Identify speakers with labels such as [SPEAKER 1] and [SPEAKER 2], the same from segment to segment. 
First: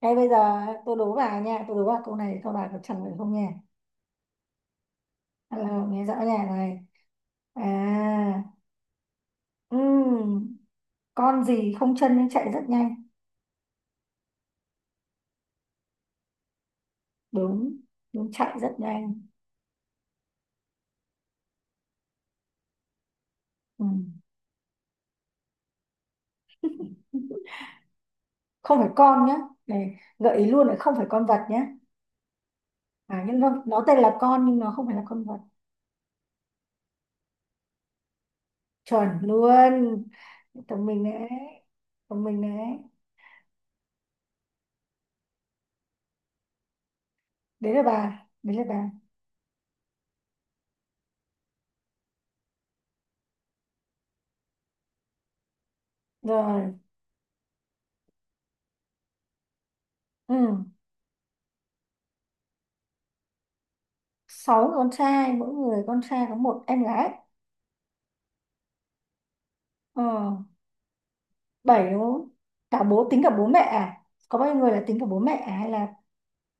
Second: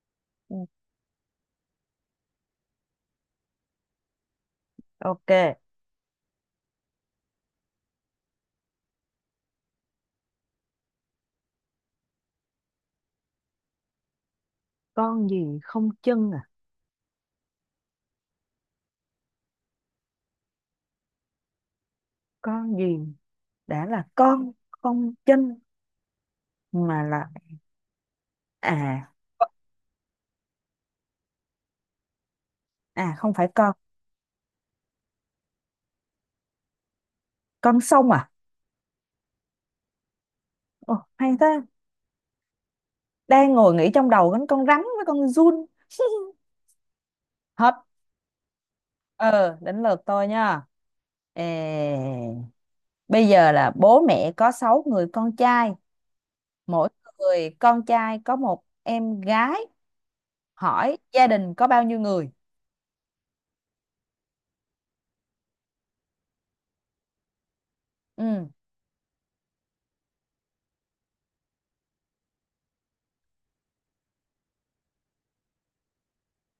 [SPEAKER 1] Thế bây giờ
[SPEAKER 2] Ừ,
[SPEAKER 1] tôi đố bà nha, tôi đố bà câu này, câu bà có trả lời không nha?
[SPEAKER 2] Ok,
[SPEAKER 1] À, nghe rõ nha này. À, ừm, con gì không chân nhưng chạy rất nhanh?
[SPEAKER 2] con gì không chân à?
[SPEAKER 1] Đúng, đúng, chạy rất nhanh.
[SPEAKER 2] Con gì đã là
[SPEAKER 1] Ừm.
[SPEAKER 2] con không chân mà là
[SPEAKER 1] Không phải
[SPEAKER 2] à
[SPEAKER 1] con nhá. Này, gợi ý luôn là không phải con vật nhá. À,
[SPEAKER 2] không
[SPEAKER 1] nhưng
[SPEAKER 2] phải
[SPEAKER 1] nó, nó tên là con nhưng nó không phải là con vật.
[SPEAKER 2] con sông à?
[SPEAKER 1] Chuẩn luôn. Thông
[SPEAKER 2] Ồ,
[SPEAKER 1] minh đấy.
[SPEAKER 2] hay thế.
[SPEAKER 1] Thông minh đấy.
[SPEAKER 2] Đang ngồi nghĩ trong đầu đến con rắn với con giun.
[SPEAKER 1] Đấy
[SPEAKER 2] Hết.
[SPEAKER 1] là bà, đấy là bà.
[SPEAKER 2] Ờ, đến lượt tôi nha. Ê, bây giờ là bố mẹ có 6 người con trai,
[SPEAKER 1] Rồi,
[SPEAKER 2] mỗi người con trai có một em gái.
[SPEAKER 1] ừm,
[SPEAKER 2] Hỏi gia đình có bao nhiêu người?
[SPEAKER 1] sáu người con trai, mỗi người con trai có một em gái.
[SPEAKER 2] Ừ,
[SPEAKER 1] Ờ, bảy đúng không? Cả bố Tính cả bố mẹ à? Có bao nhiêu người, là tính cả bố mẹ à? Hay là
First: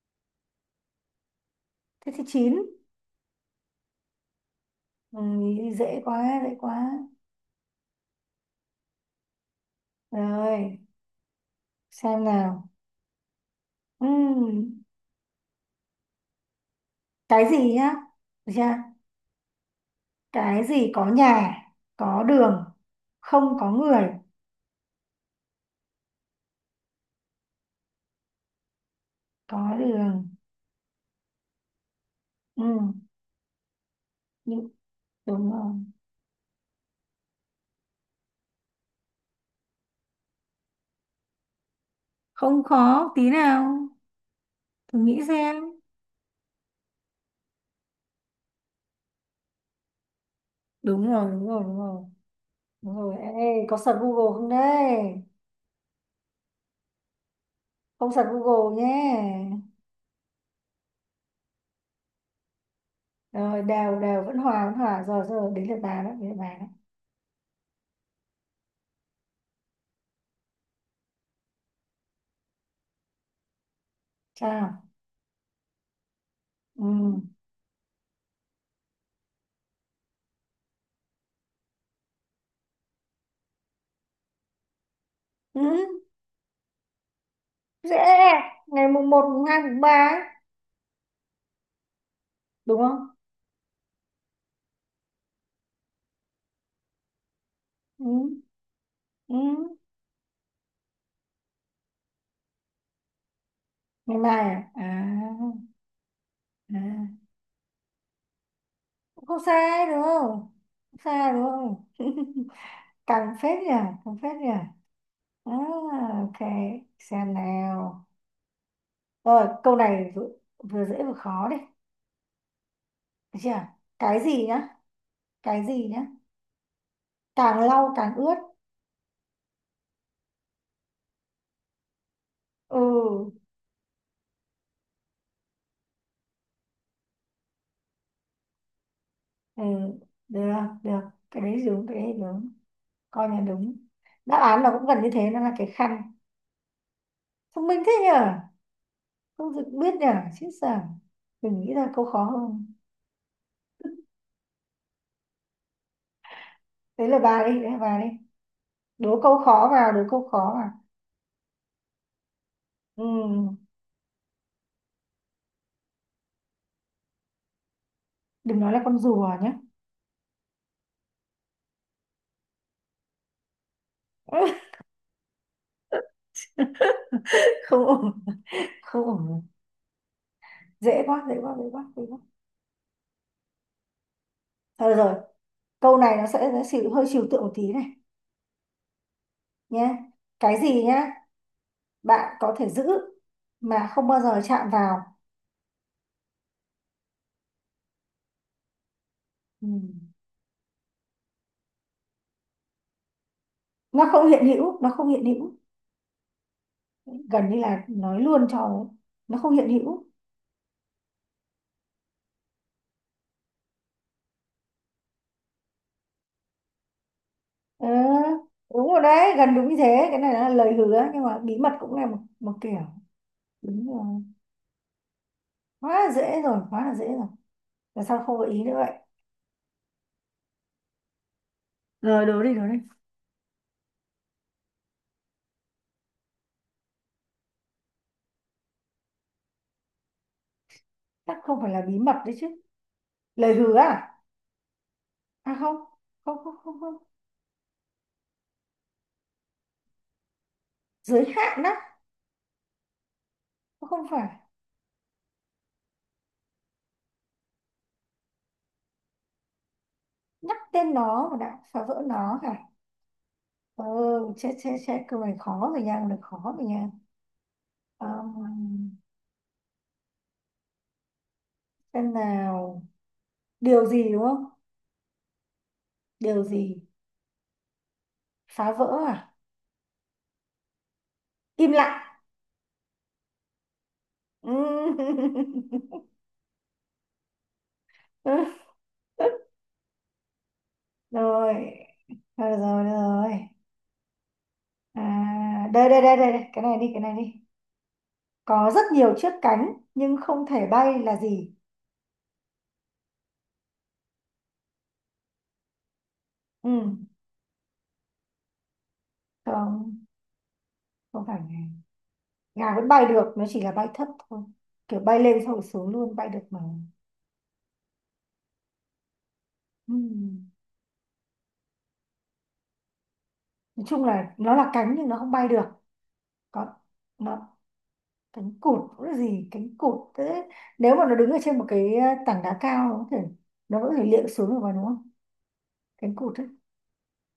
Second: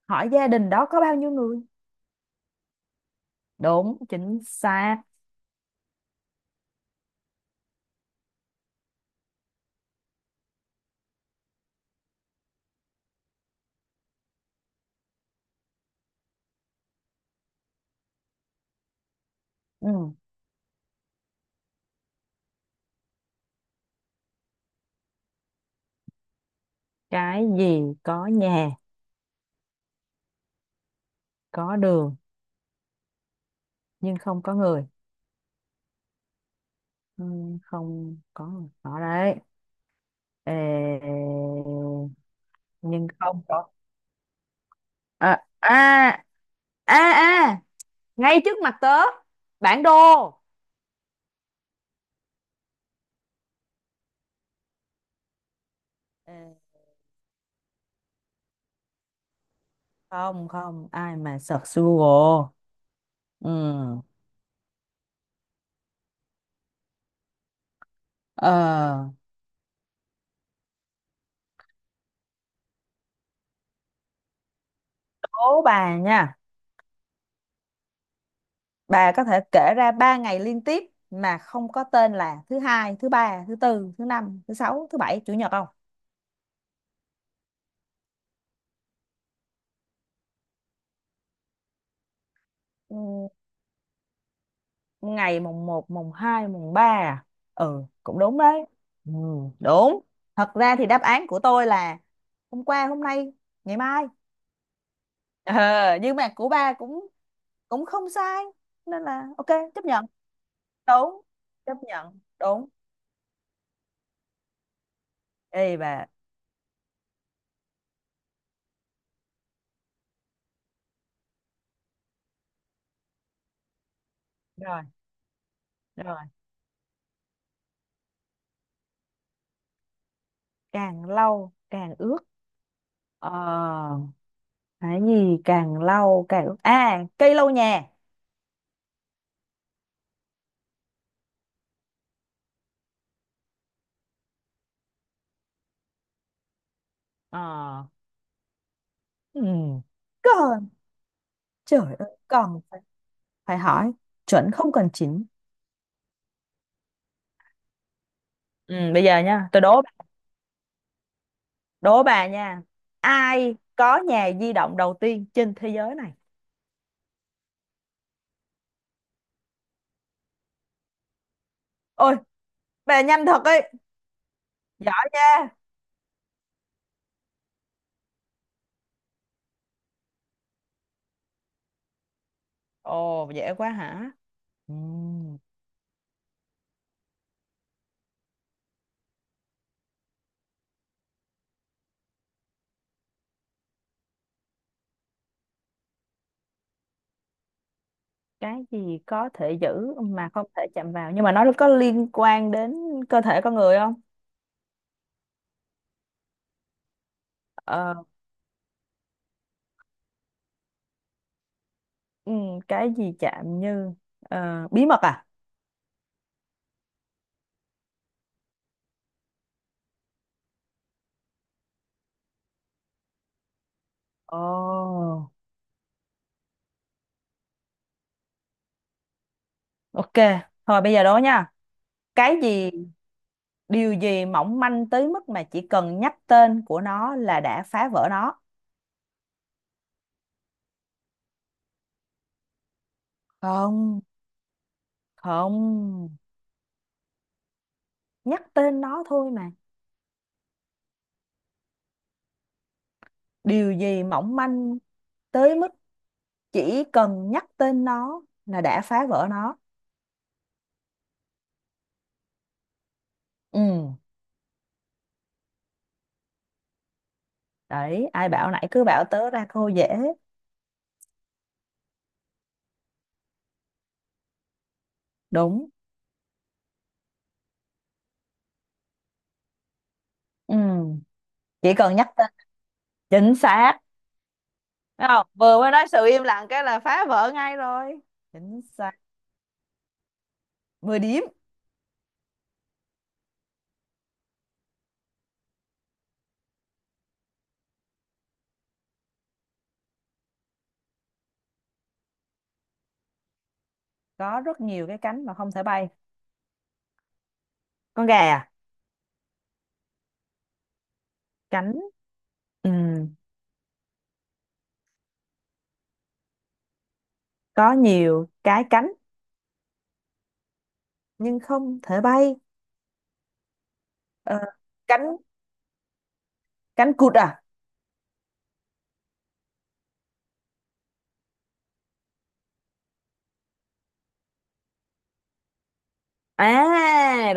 [SPEAKER 2] hỏi gia đình đó có bao nhiêu người?
[SPEAKER 1] thế thì chín.
[SPEAKER 2] Đúng, chính xác.
[SPEAKER 1] Ừ, dễ quá, dễ quá. Rồi, xem nào. Ừm, cái gì nhá? Được chưa?
[SPEAKER 2] Ừ.
[SPEAKER 1] Cái gì có nhà, có đường, không có người?
[SPEAKER 2] Cái gì có nhà,
[SPEAKER 1] Có đường.
[SPEAKER 2] có đường
[SPEAKER 1] Ừm,
[SPEAKER 2] nhưng không có
[SPEAKER 1] nhưng-
[SPEAKER 2] người.
[SPEAKER 1] Đúng rồi.
[SPEAKER 2] Ừ, không có người. Đó đấy. Ê,
[SPEAKER 1] Không
[SPEAKER 2] nhưng
[SPEAKER 1] khó tí
[SPEAKER 2] không có.
[SPEAKER 1] nào, thử nghĩ
[SPEAKER 2] À,
[SPEAKER 1] xem.
[SPEAKER 2] à, à, à, ngay trước mặt tớ. Bản đồ.
[SPEAKER 1] Đúng rồi, đúng rồi, đúng rồi. Đúng rồi, ê, có search Google không đấy?
[SPEAKER 2] Ê,
[SPEAKER 1] Không search Google nhé.
[SPEAKER 2] không, không, ai mà search Google. Ừ.
[SPEAKER 1] Rồi, đều đều vẫn hòa, vẫn hòa rồi. Rồi đến lượt bà đó, đến lượt bà đó.
[SPEAKER 2] Ờ,
[SPEAKER 1] Sao?
[SPEAKER 2] đố bà nha.
[SPEAKER 1] Ừ.
[SPEAKER 2] Bà có thể kể ra 3 ngày liên tiếp mà không có tên là thứ hai, thứ ba, thứ tư, thứ năm, thứ sáu, thứ bảy, chủ nhật
[SPEAKER 1] Ừ.
[SPEAKER 2] không?
[SPEAKER 1] Dễ. Ngày mùng một, mùng hai, mùng ba ấy, đúng không?
[SPEAKER 2] Ừ, ngày mùng 1 mùng 2 mùng 3 à? Ừ, cũng đúng
[SPEAKER 1] Ừ.
[SPEAKER 2] đấy. Ừ,
[SPEAKER 1] Ừ.
[SPEAKER 2] đúng. Thật ra thì đáp án của tôi là hôm qua, hôm nay, ngày mai.
[SPEAKER 1] Ngày mai à, à,
[SPEAKER 2] Ờ, nhưng mà của ba cũng
[SPEAKER 1] à.
[SPEAKER 2] cũng không sai. Nên
[SPEAKER 1] Cũng
[SPEAKER 2] là
[SPEAKER 1] không
[SPEAKER 2] ok, chấp
[SPEAKER 1] sai đúng
[SPEAKER 2] nhận.
[SPEAKER 1] không? Không
[SPEAKER 2] Đúng,
[SPEAKER 1] sai đúng
[SPEAKER 2] chấp
[SPEAKER 1] không?
[SPEAKER 2] nhận. Đúng.
[SPEAKER 1] Càng phết nhỉ, càng phết nhỉ. À,
[SPEAKER 2] Ê bà.
[SPEAKER 1] ok, xem nào. Rồi câu này vừa dễ vừa khó đấy, được chưa? Cái gì nhá?
[SPEAKER 2] Rồi,
[SPEAKER 1] Cái gì nhá?
[SPEAKER 2] rồi.
[SPEAKER 1] Càng lau càng ướt.
[SPEAKER 2] Càng lâu, càng ướt. Ờ,
[SPEAKER 1] Ừ.
[SPEAKER 2] cái gì càng lâu, càng ướt. À, cây lau nhà.
[SPEAKER 1] Ừ, được, được. Cái đấy đúng, cái đấy đúng, coi là đúng. Đáp án là cũng gần như thế, nó là cái khăn.
[SPEAKER 2] Ờ,
[SPEAKER 1] Thông minh thế nhở,
[SPEAKER 2] ừ.
[SPEAKER 1] không được biết nhở, chứ
[SPEAKER 2] Còn,
[SPEAKER 1] sợ mình nghĩ ra
[SPEAKER 2] trời
[SPEAKER 1] câu
[SPEAKER 2] ơi,
[SPEAKER 1] khó
[SPEAKER 2] còn.
[SPEAKER 1] hơn.
[SPEAKER 2] Phải hỏi chuẩn không cần chỉnh.
[SPEAKER 1] Đấy là bà đi, đấy là bà đi.
[SPEAKER 2] Ừ, bây giờ
[SPEAKER 1] Đố câu
[SPEAKER 2] nha, tôi
[SPEAKER 1] khó
[SPEAKER 2] đố
[SPEAKER 1] vào, đố câu khó vào.
[SPEAKER 2] đố bà nha. Ai
[SPEAKER 1] Ừ,
[SPEAKER 2] có nhà di động đầu tiên trên thế giới này?
[SPEAKER 1] đừng nói là con rùa nhé.
[SPEAKER 2] Ôi, bà nhanh thật ấy. Giỏi nha.
[SPEAKER 1] Không ổn, không ổn. Dễ quá, dễ quá, dễ quá, dễ quá.
[SPEAKER 2] Ồ, dễ quá hả? Ừ,
[SPEAKER 1] Thôi được rồi, câu này nó chịu hơi trừu tượng một tí này nhé. Cái gì nhá? Bạn có thể giữ mà không bao giờ chạm vào.
[SPEAKER 2] cái gì có thể
[SPEAKER 1] Ừ.
[SPEAKER 2] giữ mà không thể chạm vào nhưng mà nó có liên quan đến cơ thể con người không?
[SPEAKER 1] Nó không hiện hữu, nó không hiện hữu. Gần như là
[SPEAKER 2] Ờ,
[SPEAKER 1] nói luôn cho ấy. Nó không hiện hữu.
[SPEAKER 2] ừ, cái gì chạm như bí mật à?
[SPEAKER 1] Ờ, đúng rồi đấy, gần đúng như thế. Cái này là lời hứa, nhưng mà bí mật cũng là một kiểu. Đúng rồi.
[SPEAKER 2] Ồ,
[SPEAKER 1] Quá là dễ rồi, quá là dễ rồi. Tại sao không gợi ý nữa vậy?
[SPEAKER 2] ok. Thôi bây giờ đố nha.
[SPEAKER 1] Rồi
[SPEAKER 2] Cái
[SPEAKER 1] đố đi, đố
[SPEAKER 2] gì
[SPEAKER 1] đi.
[SPEAKER 2] Điều gì mỏng manh tới mức mà chỉ cần nhắc tên của nó là đã phá vỡ nó?
[SPEAKER 1] Chắc không phải là bí mật đấy chứ? Lời hứa
[SPEAKER 2] Không,
[SPEAKER 1] à? À không,
[SPEAKER 2] không,
[SPEAKER 1] không, không, không, không.
[SPEAKER 2] nhắc tên nó thôi mà.
[SPEAKER 1] Giới hạn á?
[SPEAKER 2] Điều gì
[SPEAKER 1] Không phải.
[SPEAKER 2] mỏng manh tới mức chỉ cần nhắc tên nó là đã phá vỡ nó?
[SPEAKER 1] Nhắc tên nó mà đã phá vỡ nó hả?
[SPEAKER 2] Ừ,
[SPEAKER 1] Ờ, chết, chết, chết, câu này khó rồi nha, câu này khó rồi nha. Ờ,
[SPEAKER 2] đấy ai bảo nãy cứ bảo tớ ra cô dễ.
[SPEAKER 1] xem nào. Điều gì đúng không?
[SPEAKER 2] Đúng.
[SPEAKER 1] Điều. Ừ. Gì? Phá vỡ à?
[SPEAKER 2] Ừ,
[SPEAKER 1] Im
[SPEAKER 2] chỉ cần
[SPEAKER 1] lặng.
[SPEAKER 2] nhắc tên. Chính xác. Thấy không, vừa mới nói sự im lặng cái là phá vỡ ngay rồi. Chính xác. 10 điểm.
[SPEAKER 1] Rồi, rồi, rồi, rồi. À, đây, đây, đây, đây, đây, cái này đi, cái này đi. Có rất nhiều chiếc cánh nhưng không thể bay là gì?
[SPEAKER 2] Có rất nhiều cái cánh mà không thể bay.
[SPEAKER 1] Ừ.
[SPEAKER 2] Con gà à?
[SPEAKER 1] Không, không phải gà.
[SPEAKER 2] Cánh. Ừ,
[SPEAKER 1] Gà vẫn bay được, nó chỉ là bay thấp thôi, kiểu bay lên xong rồi xuống luôn, bay được mà.
[SPEAKER 2] có nhiều cái cánh
[SPEAKER 1] Ừ.
[SPEAKER 2] nhưng không thể bay.
[SPEAKER 1] Nói chung là
[SPEAKER 2] Ờ,
[SPEAKER 1] nó là cánh nhưng nó
[SPEAKER 2] cánh
[SPEAKER 1] không bay được. Còn.
[SPEAKER 2] cánh cụt à?
[SPEAKER 1] Nó. Cánh cụt nó gì cánh cụt thế, nếu mà nó đứng ở trên một cái tảng đá cao, nó có thể liệng xuống được vào, đúng không? Cánh cụt ấy.
[SPEAKER 2] À,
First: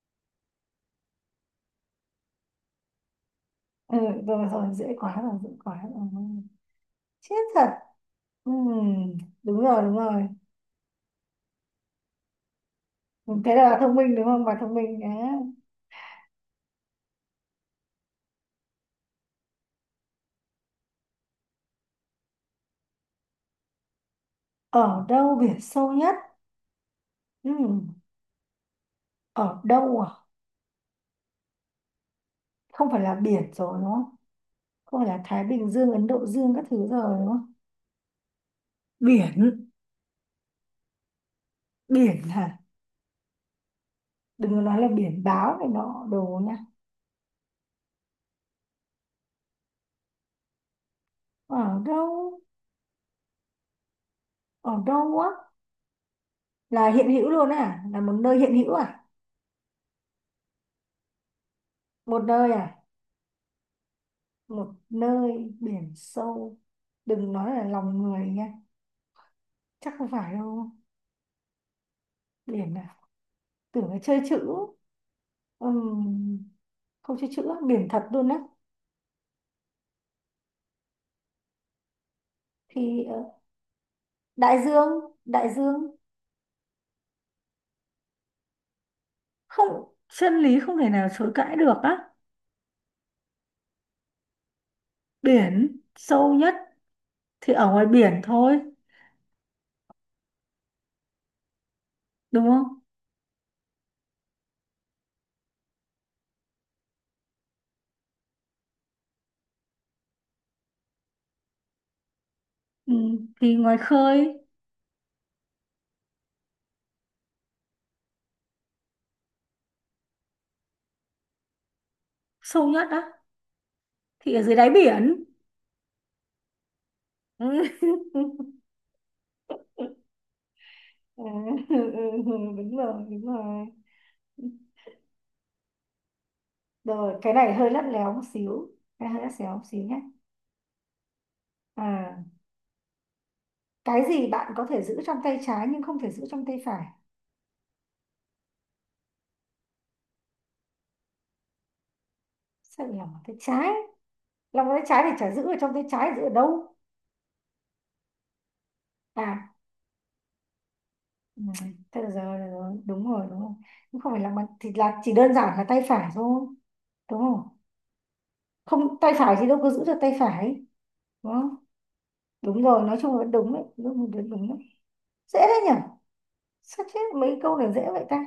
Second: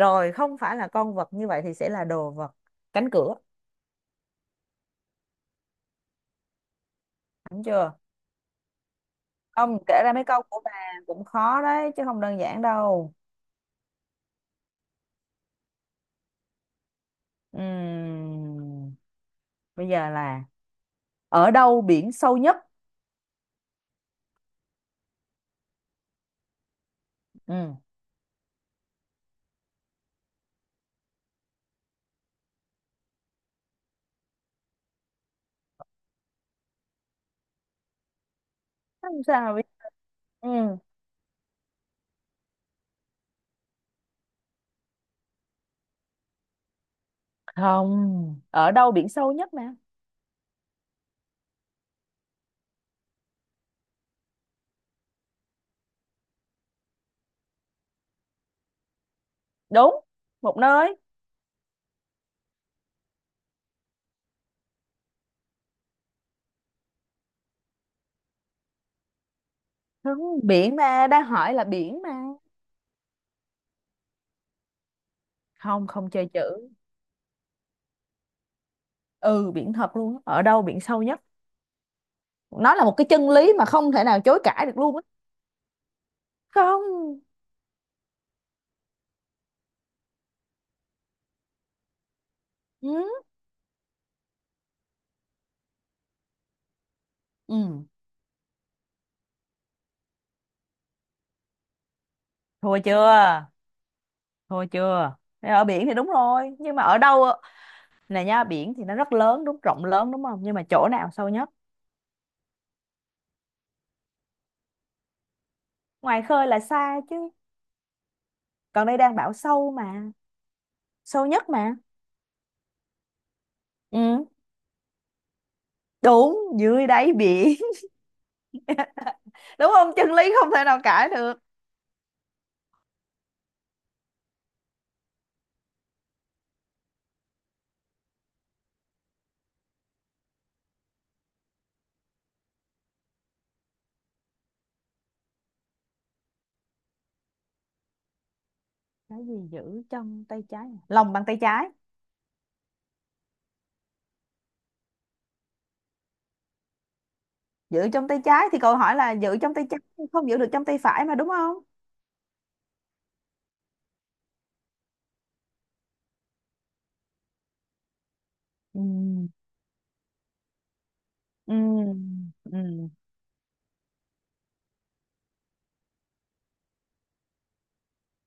[SPEAKER 2] rồi không phải là con vật, như vậy thì sẽ là đồ vật. Cánh cửa.
[SPEAKER 1] Ừ, rồi rồi, dễ quá rồi, dễ quá rồi. Chết
[SPEAKER 2] Đúng
[SPEAKER 1] thật.
[SPEAKER 2] chưa?
[SPEAKER 1] Ừm, Đúng rồi,
[SPEAKER 2] Không,
[SPEAKER 1] đúng
[SPEAKER 2] kể ra mấy
[SPEAKER 1] rồi.
[SPEAKER 2] câu của bà cũng khó đấy chứ không đơn giản đâu.
[SPEAKER 1] Ừ, thế là bà thông minh, đúng không? Bà thông minh á.
[SPEAKER 2] Ừm, bây giờ là ở đâu biển sâu nhất?
[SPEAKER 1] Ở đâu biển sâu nhất?
[SPEAKER 2] Ừ,
[SPEAKER 1] Ừm, Ở đâu à? Không phải là biển rồi đúng không? Không phải là Thái Bình Dương, Ấn Độ Dương các thứ rồi đúng không?
[SPEAKER 2] không sao mà biết.
[SPEAKER 1] Biển.
[SPEAKER 2] Ừ.
[SPEAKER 1] Biển hả? Đừng có nói là biển báo này nọ đồ nha.
[SPEAKER 2] Không, ở đâu biển sâu nhất nè?
[SPEAKER 1] Ở đâu? Ở đâu á? Là hiện hữu luôn à, là một nơi hiện hữu à?
[SPEAKER 2] Đúng, một nơi.
[SPEAKER 1] Một nơi à? Một nơi biển sâu. Đừng nói là lòng người nha, chắc không
[SPEAKER 2] Không,
[SPEAKER 1] phải đâu.
[SPEAKER 2] biển mà đang hỏi là biển mà.
[SPEAKER 1] Biển à? Tưởng là chơi chữ.
[SPEAKER 2] Không, không chơi
[SPEAKER 1] Ừm,
[SPEAKER 2] chữ.
[SPEAKER 1] Không chơi chữ, biển thật luôn á?
[SPEAKER 2] Ừ, biển thật luôn á. Ở đâu biển sâu nhất? Nó là một
[SPEAKER 1] Thì
[SPEAKER 2] cái chân lý mà không thể nào chối
[SPEAKER 1] đại
[SPEAKER 2] cãi được
[SPEAKER 1] dương,
[SPEAKER 2] luôn á.
[SPEAKER 1] đại dương.
[SPEAKER 2] Không.
[SPEAKER 1] Không. Chân lý không thể nào chối cãi được á?
[SPEAKER 2] Ừ.
[SPEAKER 1] Biển sâu nhất thì
[SPEAKER 2] Ừ.
[SPEAKER 1] ở ngoài biển thôi, đúng
[SPEAKER 2] Thua
[SPEAKER 1] không?
[SPEAKER 2] chưa? Thua chưa? Thế ở biển thì đúng rồi nhưng mà ở đâu ạ? Nè nha, biển thì nó rất lớn, đúng, rộng lớn đúng không, nhưng mà chỗ nào sâu nhất?
[SPEAKER 1] Thì ngoài khơi.
[SPEAKER 2] Ngoài khơi là xa chứ, còn đây đang bảo sâu mà, sâu nhất mà.
[SPEAKER 1] Sâu nhất á
[SPEAKER 2] Ừ.
[SPEAKER 1] thì ở dưới đáy biển.
[SPEAKER 2] Đúng, dưới đáy biển. Đúng không, chân lý không thể nào cãi
[SPEAKER 1] À,
[SPEAKER 2] được.
[SPEAKER 1] ừ, ừ, đúng rồi, đúng rồi. Rồi, cái này hơi lắt léo một xíu, cái hơi lắt léo một xíu nhé. à cái gì bạn có thể giữ trong tay trái nhưng không thể giữ trong tay phải?
[SPEAKER 2] Cái gì giữ trong tay trái à? Lòng bàn tay trái.
[SPEAKER 1] Sao lại lòng bàn tay trái? Lòng bàn tay trái thì chả giữ ở trong tay trái, giữ ở đâu?
[SPEAKER 2] Giữ trong tay trái thì câu hỏi là giữ
[SPEAKER 1] À.
[SPEAKER 2] trong tay trái, không giữ được trong tay phải mà đúng
[SPEAKER 1] Ừ,
[SPEAKER 2] không?
[SPEAKER 1] thế được rồi, được rồi, đúng rồi, đúng rồi. Nhưng không phải lòng bàn thì là chỉ đơn giản là tay phải thôi, đúng không?
[SPEAKER 2] Ừ.
[SPEAKER 1] Không, tay phải thì đâu có giữ được tay phải, đúng
[SPEAKER 2] Ừ.
[SPEAKER 1] không? Đúng rồi,
[SPEAKER 2] Ừ.
[SPEAKER 1] nói chung là đúng đấy, đúng đúng đúng đấy. Dễ đấy nhỉ, sao chết mấy câu này dễ vậy ta?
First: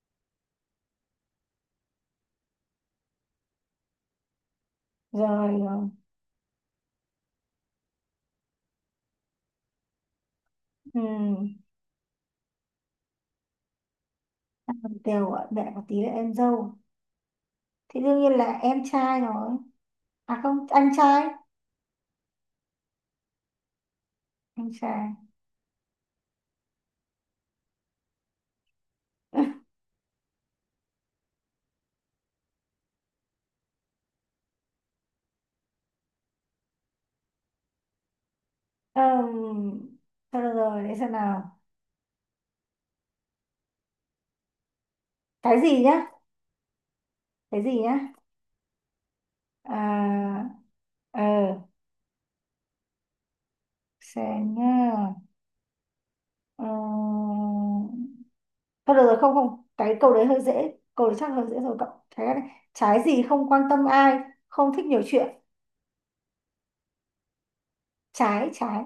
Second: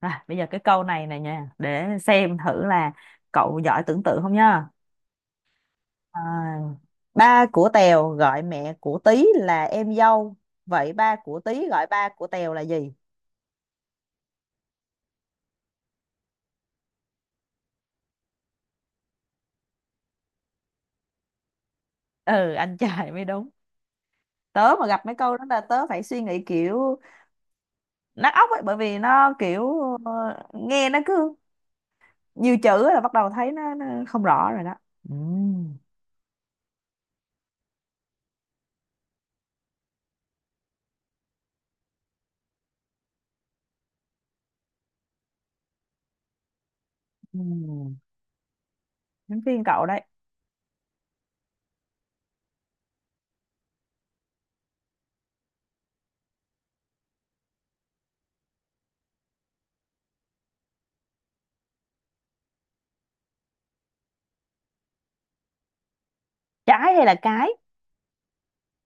[SPEAKER 2] À, bây giờ cái câu này này nha, để xem thử là cậu giỏi tưởng tượng không nha.
[SPEAKER 1] Rồi, rồi.
[SPEAKER 2] À, ba của Tèo gọi mẹ của Tí là em dâu, vậy
[SPEAKER 1] Ừ.
[SPEAKER 2] ba của Tí gọi ba của Tèo là gì?
[SPEAKER 1] Làm Đều gọi mẹ một tí là em dâu thì đương nhiên là em trai rồi. À không, anh trai.
[SPEAKER 2] Ừ, anh trai mới đúng.
[SPEAKER 1] Anh
[SPEAKER 2] Tớ mà gặp mấy
[SPEAKER 1] trai.
[SPEAKER 2] câu đó là tớ phải suy nghĩ kiểu nát óc ấy, bởi vì nó kiểu ờ, nghe nó cứ nhiều chữ là bắt đầu thấy nó không rõ rồi đó. Ừm,
[SPEAKER 1] um, Thôi được rồi, để xem nào. Cái gì nhá? Cái gì
[SPEAKER 2] ừm.
[SPEAKER 1] nhá?
[SPEAKER 2] Đến phiên
[SPEAKER 1] à
[SPEAKER 2] cậu đấy.
[SPEAKER 1] ờ xem nhá. Ờ, thôi được rồi, không không, cái câu đấy hơi dễ, câu đấy chắc hơi dễ rồi cậu. Cái này trái gì không quan tâm ai, không thích nhiều chuyện.
[SPEAKER 2] Trái hay là cái?
[SPEAKER 1] Trái, trái.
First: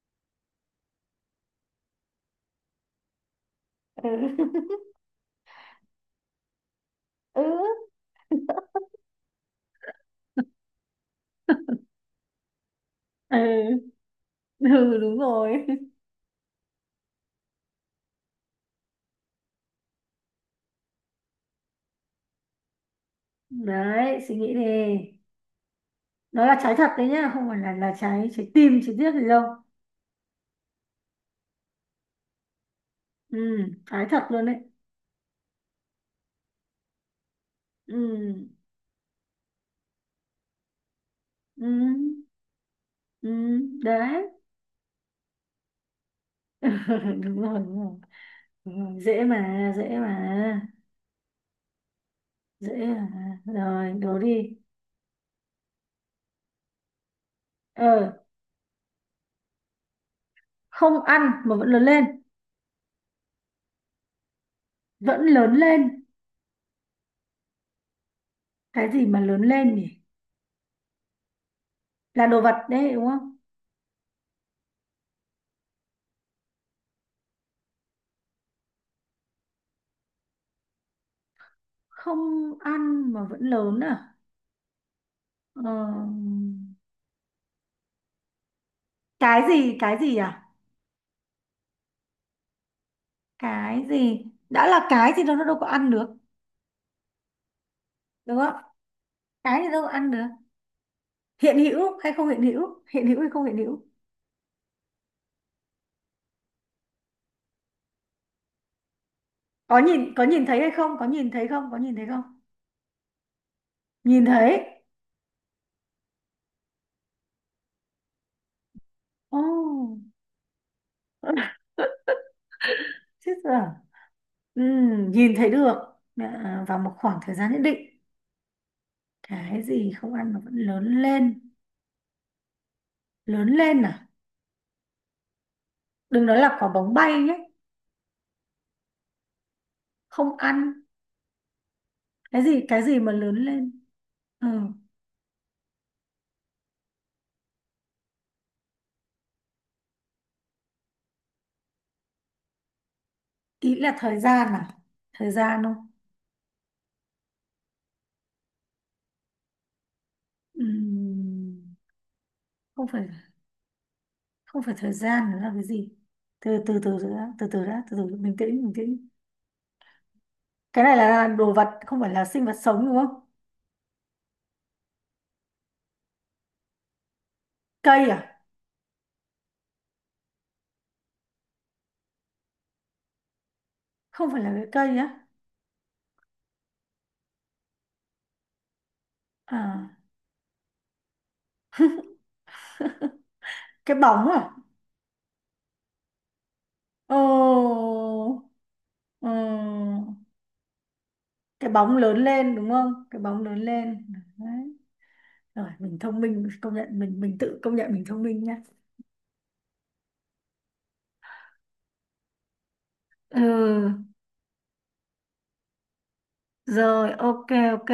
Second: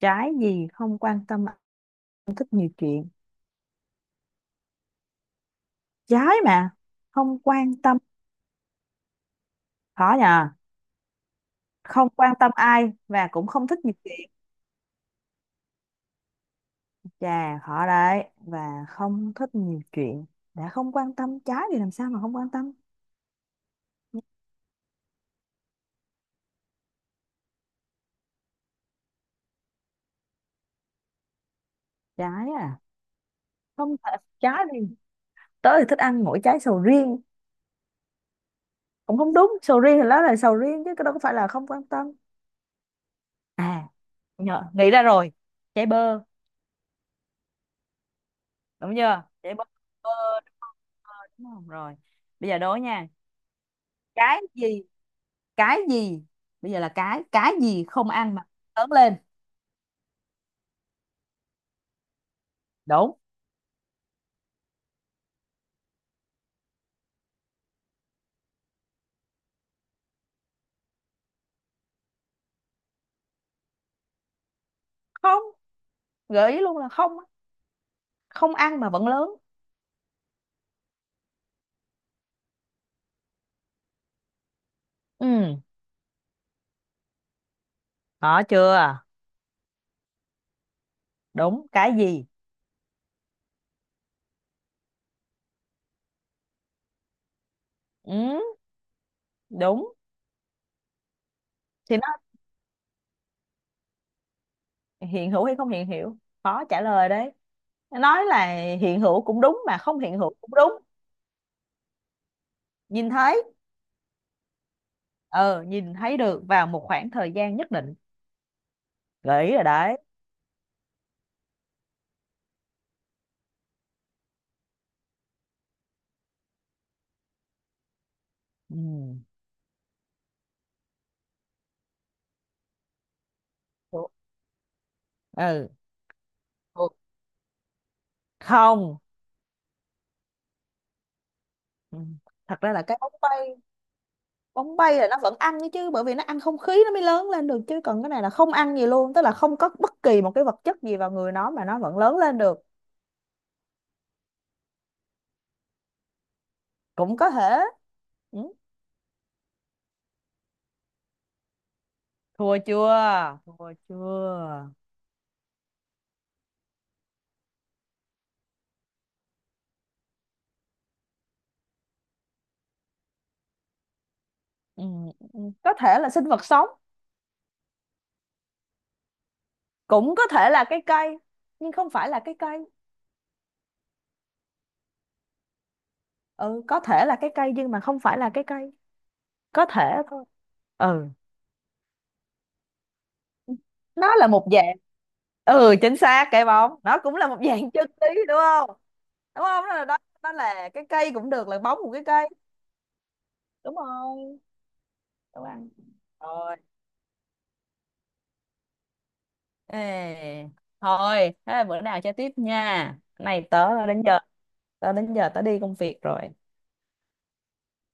[SPEAKER 2] Trái gì không quan tâm, không thích nhiều chuyện?
[SPEAKER 1] Ừ.
[SPEAKER 2] Trái mà không
[SPEAKER 1] Ừ.
[SPEAKER 2] quan tâm. Khó nhờ. Không quan tâm ai và
[SPEAKER 1] Ừ,
[SPEAKER 2] cũng không thích nhiều chuyện.
[SPEAKER 1] ừ, đúng rồi
[SPEAKER 2] Chà, khó đấy, và không thích nhiều chuyện. Đã không quan tâm trái thì làm sao mà không quan tâm.
[SPEAKER 1] đấy, suy nghĩ đi. Nó là trái thật đấy nhá, không phải là trái, trái tim, trái tiếc gì đâu.
[SPEAKER 2] Trái à?
[SPEAKER 1] Ừ,
[SPEAKER 2] Không
[SPEAKER 1] trái
[SPEAKER 2] thể.
[SPEAKER 1] thật luôn đấy.
[SPEAKER 2] Trái thì tớ thì thích ăn mỗi trái sầu riêng.
[SPEAKER 1] Ừ.
[SPEAKER 2] Cũng không đúng, sầu riêng thì nó là sầu riêng chứ, cái đó có phải là
[SPEAKER 1] Ừ.
[SPEAKER 2] không quan tâm
[SPEAKER 1] Ừ.
[SPEAKER 2] à.
[SPEAKER 1] Đấy.
[SPEAKER 2] Nhờ, nghĩ ra rồi. Chảy bơ.
[SPEAKER 1] Đúng rồi, đúng rồi. Đúng
[SPEAKER 2] Đúng
[SPEAKER 1] rồi,
[SPEAKER 2] chưa?
[SPEAKER 1] dễ
[SPEAKER 2] Chảy bơ,
[SPEAKER 1] mà, dễ
[SPEAKER 2] bơ đúng
[SPEAKER 1] mà.
[SPEAKER 2] không? Bơ, đúng không. Rồi, bây giờ đố
[SPEAKER 1] Dễ
[SPEAKER 2] nha.
[SPEAKER 1] mà, rồi đố
[SPEAKER 2] Cái
[SPEAKER 1] đi.
[SPEAKER 2] gì. cái gì Bây giờ là cái gì không
[SPEAKER 1] Ờ,
[SPEAKER 2] ăn mà lớn lên?
[SPEAKER 1] không ăn mà vẫn lớn lên?
[SPEAKER 2] Đúng.
[SPEAKER 1] Vẫn lớn lên. Cái gì mà lớn lên nhỉ? Là đồ vật đấy đúng không?
[SPEAKER 2] Không, gợi ý luôn là không á. Không ăn mà vẫn lớn.
[SPEAKER 1] Không ăn mà vẫn lớn à? Ờ,
[SPEAKER 2] Ừ, có chưa?
[SPEAKER 1] cái gì? Cái gì à?
[SPEAKER 2] Đúng, cái gì.
[SPEAKER 1] Cái gì đã là cái thì nó đâu có ăn được, đúng
[SPEAKER 2] Ừ.
[SPEAKER 1] không? Cái thì đâu có
[SPEAKER 2] Đúng.
[SPEAKER 1] ăn được. Hiện
[SPEAKER 2] Thì
[SPEAKER 1] hữu
[SPEAKER 2] nó
[SPEAKER 1] hay không hiện hữu, hiện hữu hay không hiện hữu?
[SPEAKER 2] hiện hữu hay không hiện hữu, khó trả lời đấy, nói là hiện hữu cũng đúng mà không hiện
[SPEAKER 1] Có
[SPEAKER 2] hữu
[SPEAKER 1] nhìn
[SPEAKER 2] cũng
[SPEAKER 1] thấy hay
[SPEAKER 2] đúng.
[SPEAKER 1] không, có nhìn thấy không, có nhìn thấy không?
[SPEAKER 2] Nhìn thấy.
[SPEAKER 1] Nhìn thấy.
[SPEAKER 2] Ờ, nhìn thấy được vào một khoảng thời gian nhất định.
[SPEAKER 1] Ồ,
[SPEAKER 2] Gợi ý rồi
[SPEAKER 1] oh,
[SPEAKER 2] đấy.
[SPEAKER 1] chết rồi. Nhìn thấy được. À, vào một khoảng thời gian nhất định.
[SPEAKER 2] Ừ.
[SPEAKER 1] Cái gì không ăn mà vẫn lớn lên? Lớn lên
[SPEAKER 2] Ủa,
[SPEAKER 1] à?
[SPEAKER 2] ừ.
[SPEAKER 1] Đừng nói là quả
[SPEAKER 2] Ủa,
[SPEAKER 1] bóng bay nhé.
[SPEAKER 2] không.
[SPEAKER 1] Không ăn.
[SPEAKER 2] Ừ.
[SPEAKER 1] Cái gì,
[SPEAKER 2] Thật ra
[SPEAKER 1] cái
[SPEAKER 2] là
[SPEAKER 1] gì
[SPEAKER 2] cái
[SPEAKER 1] mà
[SPEAKER 2] bóng
[SPEAKER 1] lớn
[SPEAKER 2] bay.
[SPEAKER 1] lên? Ừ.
[SPEAKER 2] Bóng bay là nó vẫn ăn đấy chứ, bởi vì nó ăn không khí nó mới lớn lên được, chứ còn cái này là không ăn gì luôn, tức là không có bất kỳ một cái vật chất gì vào người nó mà nó vẫn lớn lên được.
[SPEAKER 1] Ý là thời gian à? Thời gian không?
[SPEAKER 2] Cũng có thể. Ừ.
[SPEAKER 1] Ừm
[SPEAKER 2] Thua
[SPEAKER 1] không phải
[SPEAKER 2] chưa? Thua
[SPEAKER 1] không
[SPEAKER 2] chưa?
[SPEAKER 1] phải thời gian, nó là cái gì? Từ từ, từ từ đã, từ từ đã, từ từ, bình tĩnh, bình tĩnh. Cái này là đồ vật, không phải là sinh vật sống, đúng không?
[SPEAKER 2] Ừ. Ừ, có thể là sinh vật sống.
[SPEAKER 1] Cây à?
[SPEAKER 2] Cũng có thể là cái cây nhưng không phải là cái cây.
[SPEAKER 1] Không phải là cái cây á?
[SPEAKER 2] Ừ, có thể là cái cây nhưng mà không phải là cái cây. Có
[SPEAKER 1] À,
[SPEAKER 2] thể thôi. Ừ.
[SPEAKER 1] cái
[SPEAKER 2] Nó là
[SPEAKER 1] bóng
[SPEAKER 2] một
[SPEAKER 1] à?
[SPEAKER 2] dạng. Ừ, chính xác, cái bóng nó cũng là một dạng chân lý đúng
[SPEAKER 1] Ồ.
[SPEAKER 2] không.
[SPEAKER 1] Ừ.
[SPEAKER 2] Đúng không, đó là cái cây cũng được, là
[SPEAKER 1] Cái
[SPEAKER 2] bóng một
[SPEAKER 1] bóng
[SPEAKER 2] cái
[SPEAKER 1] lớn
[SPEAKER 2] cây.
[SPEAKER 1] lên đúng không, cái bóng lớn
[SPEAKER 2] Đúng
[SPEAKER 1] lên.
[SPEAKER 2] rồi.
[SPEAKER 1] Đấy.
[SPEAKER 2] Đúng
[SPEAKER 1] Rồi,
[SPEAKER 2] ăn.
[SPEAKER 1] mình thông minh,
[SPEAKER 2] Rồi.
[SPEAKER 1] công nhận mình tự công nhận mình thông minh nhá.
[SPEAKER 2] Ê, thôi thế là bữa nào chơi tiếp nha. Cái này tớ đến
[SPEAKER 1] Ừ,
[SPEAKER 2] giờ, tớ đi công việc rồi.
[SPEAKER 1] rồi, ok, ok.